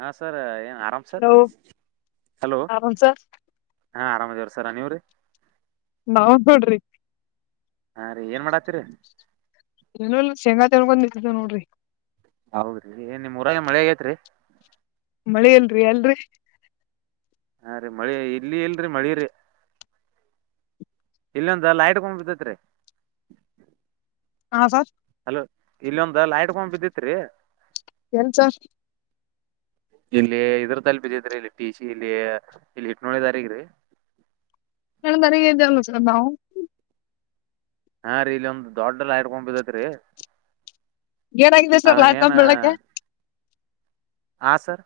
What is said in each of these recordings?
ಹಾ ಸರ್ ಏನ ಆರಾಮ್ ಸರ್ ಹಲೋ ಹಲೋ ಆರಾಮ್ ಸರ್ ಹಾ ಆರಾಮ ಇದೇವ್ರೀ ಸರ್ ನ ನೀವ್ರೀ ನಾವಖೇಡಾ ರಿ ಹಾ ರೀ ಏನ್ ಮಾಡಾತ್ತೀರಿ ಎಲೇಲಿ ಶೇಂಗಾ ತೆಳಬಂದ ನಿಂತಿದೇವ ನೋಡ್ರಿ ಹೌದ್ರಿ ಏ ನಿಮ್ೂಊರಾಗ ಮಳೆಗೇತ್ರಿ ಮಳೆ ಅಲ್ರರಿ ಅಲ್ರರಿ ಅರಿ ಮಳಿ ಇಲ್ಲಿ ಎಲ್ರಿ ಮಳಿ ರರಿ ಇಲ್ಲೊಂತ ಲೈಟ್ ಕೊಂಡ್ಬಿದ್ದೇತ್ರಿ ಹಾ ಸರ್ ಹಲೋ ಇಲ್ಲೊಂದ ಲೈಟ್ಕಂಬ ಬಿದ್ದಿತ್ರಿ ಎಳಿ ಸರ್ [inaudible] ಇಲ್ಲಿ ಇದ್ರ ತಲ್ ಬಿದ್ದಿದ್ರಿ ಇಲ್ಲಿಟ್ಟೀ ಸಿ ಇಲ್ಲಿ ಇಲ್ಲಿ ಇಟ್ಟು ನೋಡಿದಾರಗ್ರಿ. ನರಗೆ್ದ ಒ ಸಂದವು. [inaudible] ಹಾ ರೀ ಇಲ್ಲಿ ಒಂದ್ ದೊಡ್ಡ ಲೈಟ್ಕಂಬ ಬಿದೇತ್ರಿ. ಏನಾಗಿದೆ ಸರ್ ಲೈಟ್ಕಂಬ ಬಿಳಕೆ. ಹಾ ಸರ್.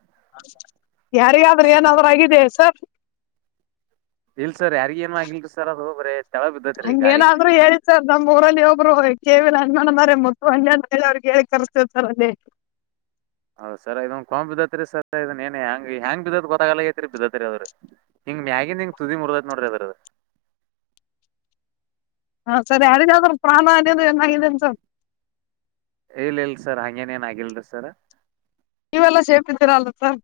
ಯಾರಿಗಾದ್ರೂ ಏನಾದ್ರಾಗಿದೆ ಸರ್. ಇಲ್ ಸರ್ ಯಾರಿಗ ಏನ್ ಆಗ್ಲ್ ಸರ್ ಅದು ಬರೇ. ತೆಳ ಬಿದ್ದತ್ರಿ ಗಾಳಿಗ್ರಿ ಹಂಗೇಏನಾದ್ರು ಹೇಳಿ ಸರ್ ನಮ್ ಊರಲ್ಲಿ ಒಬ್ರು. ಕೇವಿನ ಅನ್ನ ಅದರೆ ಮುತ್ತು ಅಂಜೇ ಅವ್ರಿಗೆ ಹೇಳಿ ಕರಸ್ತೇವಿ ಅಲ್ಲೆ. ಹೌದ ಸರ್ ಇದನ್ ಕಂಬ್ ಬಿದ್ದತ್ರಿ ಸರ್ ಇದನ್ ಏನ್ ಹೆಂಗ ಹೆಂಗ ಬಿದ್ದತ್ ಗೊತ್ತಾಗಾಲ ಆಗೆತ್ರಿ ಬಿದ್ದತ್ರಿ ಆದ್ರರಿ. ಹಿಂಗ್ ಮ್ಯಾಗಿಂದ ಹಿಂಗ ತುದಿ ಮುರ್ದದ ನೋಡ್ರಿ ಅದ್ರದ. ಹಾ ಸರಿ ಯಾರಿದಾದ್ರರು ಪ್ರಾಣ ಅದುಏನ್ ಸರ್. ಇಲ್ ಇಲ್ ಸರ್ ಹಂಗೇನ ಏನ್ ಆಗಲ್ರಿ ಸರ್. ನೀವೆಲ್ಲಾ ಸೇಫ ಇದ್ದೀರ ಅಲ್ಲ ಸರ್.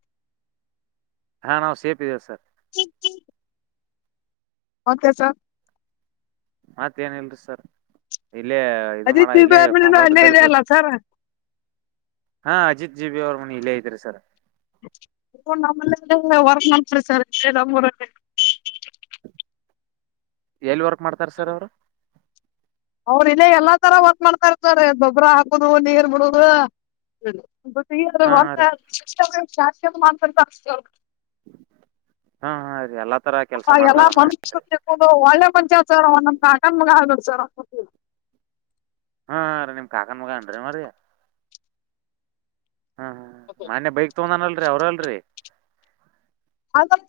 ಹಾ ನಾವು ಸೇಪ್ ಇದೇವೆ ಸರ್. [inaudible] ಮತ್ತೆ ಸರ್. ಮತ್ತೆ ಏನ್ ಇಲ್ರಿ ಸರ್. ಇಲ್ಲೇ ಇದು ಮಾಡ ಅಜಿತ್ ಇಲ್ಲೇ ಕೊಂಬಾ ಅಲ್ಲೇ ಬಿದ್ದಲ್ಲಿ ಇದೆ ಕೂತ ಅಲ್ಲ ಸರ್ ಹಾ ಅಜಿತ್. ಜಿ ಬವಿ ಅವ್ರ ಮನಿ ಇಲ್ಲೇ ಐತ್ರಿ ಸರ್. ಸಲ್ಲರ. [inaudible] ಎಲ್ ವರ್ಕ್ ಮಾಡ್ತಾರ ಸರ್ ಅವರು. ಅವ್ರ ಇಲ್ಲೇ ಎಲ್ಲಾ ತರ ವರ್ಕ್ ಮಾಡ್ತಾರತರ್ ಗೊಬ್ಬರ ಹಾಕುದು ನೀರ್ ಬಿಡುದು. ಹಾ ಹಾ ರೀ ಶಾಸ್ತಿ ಮಾತಾಡ್ಗ್ತ. [inaudible] ಹಾ ಹಾ ರೀ ಎಲ್ಲ. ಹಾ ಎಲ್ಲಾ ಮಂಷ ಅದು ತಿಕ್ಕೊದು ಒಳ್ಳೆ ಮಂಷ ಆಚಾರ ಒ. ಕಾಕನ ಮಗಾ ಹಗಡ್ಚ ರ. ಹಾ ರೀ ನಿಮ್ ಕಾಕನ್ ಮಗ ಏನ್ರಿ ಅವರಿ. ಹ್ಮ್ ಹ್ಮ್ ಮನ್ಯ ಬೈಕ್ ತೊಗಂದಾನ ಅಲ್ರಿ ಅವ್ರ ಅಲ್ರರಿ. ಹ. [inaudible]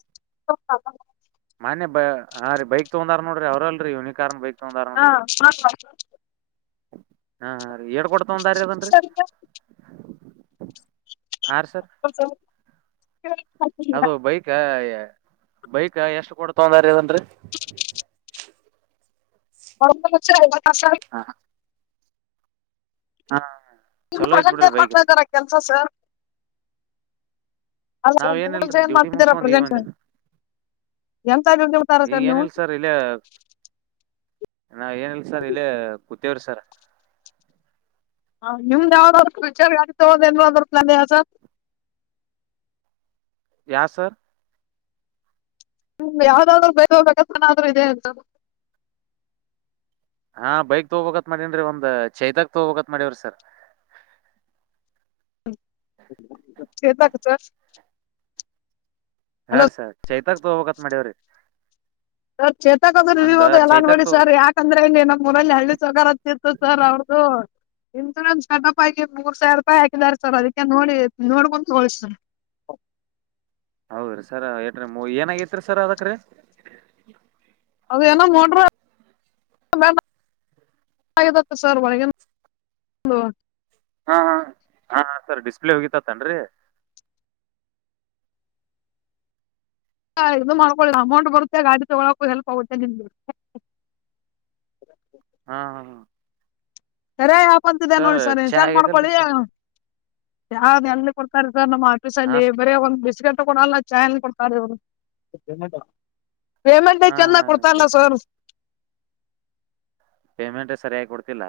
ಹಾ ರ ಬೈಕ್ ತಗಂದಾರ ನೋಡರಿ ಅವ್ರರಲ್ರಿ ಯನಿಕಾರ್ನ್ ಬೈಕ್. ತೊಗೊಂಡಾರ ಹಾ ನೋಡ್ರಿ ಹ. ಹಾ ರೀ ಏಟ ಕೊಟ್ಟ ತೊಗೊಂಡರಿ ಅದನ್ರಿ. ಹಾರಿ ಸರ್. ಹ್ಮ. ಅದು ಬೈಕ. ಬೈಕ್ ಎಷ್ಟು ಕೊಟ್ಟ ತೊಗೊಂಡರಿ ಇದನ್ರಿ. [inaudible] ಹಾ. ನಿಮ ಚಲೋ ಐತ್ ಪ್ರೆಸೆಂಟ್ ಬಿಡ್ರಿ ಏನ್ ಬೈಕ್ ಮಾಡ್ತಾ ರೀ ಇದಿದಾರ ಕೆಲ್ಸ ಸರ್. ಅಲ್ಲ ನಾವ ಏನಲ್ರರಿ ಏನ್ ಡ್ಯೂಟಿ ಮಾಡ್ತಿದ್ದೀರಾ ಮುಗಸ್ಕೊಂಡ್ ಈಗ ಪ್ರೆಸೆಂಟ್ ಬಂದೆ. ಎಂತ ಬಿಡ್ತಾರ ಈಗ ನೀವು ಏನಿಲ್ಲ ಸರ್ ಇಲ್ಲ. ನಾವ ಏನಲ್ ಸರ್ ಇಲ್ಲೇ ಕೂತೇವ್ರಿ ಸರ್. ಹ ನಿಮ್ದ್ ಯಾವ್ದಾದ್ರುಚರ್ ಗಾಡಿ ತಗೋದ ಏನಾದ್ರೂ ಸರ್. ಯಾ ಸರ್. ನಿ ಯಾವ್ದಾದ್ರು ಬೇಕ ಬೇಕಥನಾದ್ರೂ ಇದೆ ಅಂತ. ಹಾ ಬೈಕ್ ತೂಗೋಬೇಕ್ ಮಾಡೇನ್ರಿ ಒಂದ್ ಚೈತಾಕ್ ತಗೋಬೇಕತ್ ಮಾಡೇವ್ರಿ ಸರ್. [inaudible] ಚೇತಕ್ ಸರ್. ಹಾ ಹಲೋ ರೀ ಸರ್ ಚೈತಾಕ ತಗೋಬೇಕ ಅಂತ ಮಾಡ್ಯವ್ರಿ ಸರ್ ಚೇತೋಂದ್ರವ ಎಲ್ಲಾ ನೋಡಿ ತಗೋ ಸರ್ ಯಾಕಂದ್ರೆ ಇಲ್ಲಿ ನಮ್ಮ್ ಊರಲ್ಲಿ ಹಳ್ಳಿ ಸೊಗಾರತ್ತಿರ್ತ ಸರ್ ಅವ ಹದು ಇನ್ಸೂರೆನ್ಸ್ ಕಟ್ಪ್ ಆಗಿ ಮೂರ್ ಸಾವಿರ ರೂಪಾಯಿ ಹಾಕಿದಿದ್ದಾರೆ ಸರ್ ಅದಕ್ಕೆ ನೋಡಿ ನೋಡ್ಕೊಂಡು ತಗೋಳಿ ಸರ್ [inaudible] ಹೌದ್ರಿ ಸರ್ ಎಟ್ರಿ ಏನಗತ್ರಿ ಸರ್ ಅದಕ್ರೀ ಅದು ನ ಮೋಟ್ರ ಸರ್ ಮಾಡಗ [unintelligible] ಹ ಹಾ ಸರ್ ಡಿಸ್ಪ್ಲೇ ಹೋಗಿತ ತನ್ರಿ ಹಾ ಇದು ಮಾಡ್ಕೊ ಅಮೌಂಟ್ ಬರುತ್ತೆ ಗಾಡಿ ತಗೋಲಕ ಹೆಲ್ಪ್ ಆಗುತ್ತೆ ನಿಮ್ಗೆ ಹಾ ಹಾ ಹ ತರೇ ಯಾಪಂತಿದ್ದ ನೋಡಿ ಸರ್ ಚಾ ಇನ್ಸ್ಟಾಲ್ ಆಗೈತಲ್ರಿ ಮಾಡ್ಕೊಳಿ ಸರ್ ಯಾವ್ದ್ ಎಲ್ಲಿ ಕೊಡ್ತಾರೆ ಸರ್ ನಮ್ಮ್ ಆಫೀಸ ಹಾ ಅಲ್ಲಿ ಸ್- ಬರೇ ಒಂದ್ ಬಿಸ್ಗೆಟ್ ಕೊಡಲ್ಲ ಚ ಕೊಡ್ತಾರ ಇವರು ಪೇಮೆಂಟ್ ಹಾ ಐತಿ ಅಂದಮ್ಯಗ್ ಕೊಡ್ತಾರಲ್ಲ ಸರ್ ಪೇಮೆಂಟ್ ಸರಿಯಾಗಿ ಕೊಡ್ತಿಲ್ಲ.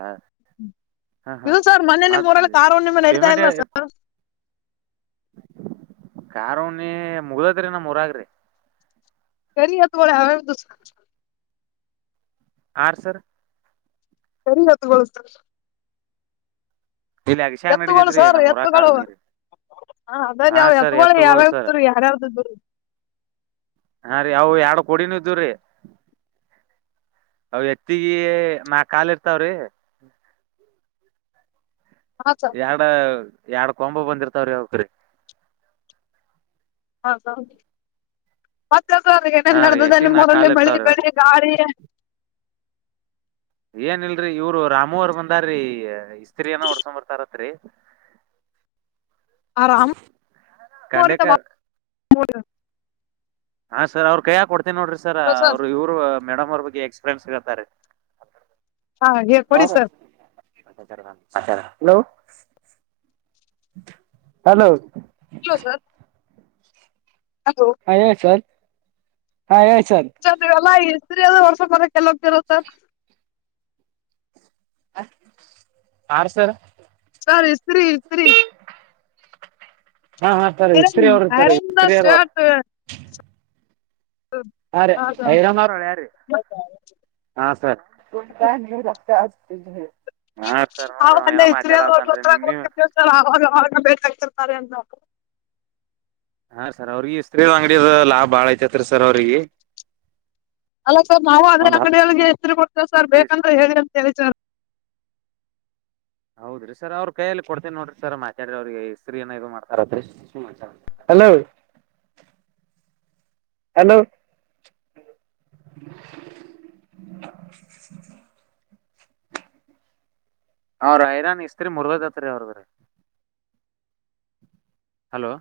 ಹಾ ಹಾ ಇಲ ಸರ್ ಮೊನ್ನೆ ನಿಮ್ಮ ಮತ್ ಉರಲ್ಲಿ ಕಾರ ಹುಣ್ಣಿಮೆ ನಡೀತಾ ಇಲ್ಲ ಸರ್ ಕಾರ ಹುಣಿಮೆ ಮುಗ್ದದ್ರಿ ನಮ್ಮ್ ಊರಾಗ ರೀ [unintelligible] ಆರ್ ಸರ್ ಸರಿ ಆತ ಗೋಳಸ ಇಲ್ಲಿ ಅಗಶ್ಯಾಗ ಎತ್ತುಗಳು ನಡಿತೈತ್ರಿ ಸರ್ ನಮ್ ಊರಾಗ ಎತ್ತುಗಳು ಕಾರುಣಿ ರೀ ಹ ಹಾ ಅದಾವ ಸರ್ ಎತ್ತುಗಳು ಸರ್ ಯಾವ್ಯಾವ್ದ್ದರು ಯಾರ್ಯಾವ್ದರು ಹಾ ರೀ ಅವು ಎರಡು ಕೊಡಿನ್ವ ಇದ್ದವ ರೀ ಅವ ಎತ್ತಗಿ ನಾಕ್ ಕಾಲ ಇರ್ತಾವ್ರಿ ಹಾ ಸರ್ ಎರಡ ಎರಡ್ ಕೊಂಬ ಬಂದಿರ್ತಾವ್ರಿ ಅವಕ ಹೌದೌಹೌದ ಮ ಅದ ಏನೇನ್ ಹಾ ರೀ ನಡೆದದ ಎತ್ತಿಗ್ ನಿಮ್ಮ ನಾಕ್ ಊರಲಿ ಕಾಲ್ ಬೆಳಿ ಇರ್ತಾವ್ರಿ ಅವ್ ಬೆಳಿ ಗಾಳಿ ಏನ್ ಇಲ್ರೀ ಇವ್ರು ರಾಮು ಅವರು ಬಂದಾರಿ ಇಸ್ತ್ರರಿನ ಓಡ್ಸಕೊಂಡ್ ಬರ್ತಾರ ಅಂತ ರೀ ಆರಾಮ ಕಂಡೆಕ [unintelligible] ಹಾ ಸರ್ ಅವ್ರ ಕೈಯ ಕೊಡ್ತೀನಿ ನೋಡ್ರಿ ಸರ್ ಅವ್ರರು ಇವರು ಮೇಡಮ್ ಅವ್ರ ಬಗ್ ಎಕ್ಸ್ಪೀರಿಯನ್ಸ್ ಕೇಳ್ತಾರ್ ರೀ ಹಾ ಹೇ ಕೊಡಿ ಬ ಸರ್ ಅಚ [unintelligible] ಹಲೋ ಹಲೋ ಇಲ್ಲ ಸರ್ ಹಲೋ ಹಾ ಹೇಳಿ ಸರ್ ಹಾ ಹೇಳಿ ಸರ್ ನೀವ್ ಎಲ್ಲ ಇಸ್ತ್ರಿ ಅದು ಹೊಡಸಕಬಾರಕ್ ಎಲ್ಲ ಹೋಗ್ತೀರಾ ಸರ್ ಆರ್ ಸರ್ ಸರ್ ಇಸ್ತ್ರಿ ಇಸ್ತ್ರಿ ಹಾ ಹಾ ಸರ್ ಇಸ್ತ್ರಿ ಐರನ್ ಅವರು ಸರ್ ಐರನ್ ಇಸ್ತ್ರಿ ಶರ್ಟ್ ಹ ರೀ ಅದು ಐದನರಳೆ ರೀ ಹ ಸರಿ ಹ ಹ್ಮ ಹಲ್ಲ ಇತ್ರಿಾಗಾಗ ನಿಮ್ ನೀವ್ ಬೇಕಾಗ್ತ [unintelligible] ಅೆಯ ನೋ [unintelligible] ಹಾ ರೀ ಸರ್ ಅವ್ರಿಗೆ ಇಸ್ತ್ರೀ ಅಂಗಡಿದ ಲಾಭ ಭಾಳ ಐತತ್ರಿ ಸರ್ ಅವ್ರಿಗೆ ಅಲ್ಲ ಸರ್ ನಾವು ಅದೆ ಒಂದ್ ಅಂಗಡಿಯಗೆ ಹೆಸರು ಕೊಡ್ತೇವೆ ಸರ್ ಹತ್ತು ಬೇಕಂದ್ರೆ ಹೇಳಿ ಅಂತ ಹೌದ್ರಿ ಸರ್ ಅವ್ರ ಕೈಯಲ್ಲಿ ಕೊಡ್ತೇನಿ ನೋಡ್ರಿ ಸರ್ ಮಾತಾಡ್ರರಿ ಅವ್ರಿಗೆ ಇಸ್ತ್ರರಿ ಏ ಇದು ಮಾಡ್ತಾರ ಹಲೋ ಹಲೋ [unintelligible] ಅವ್ರ ಐರನ್ ಇಸ್ತ್ರಿ ಮುರ್ಗದತ್ರಿ ಅವ್ರದ್ರೀ ಹಲೋ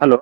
ಹಲೋ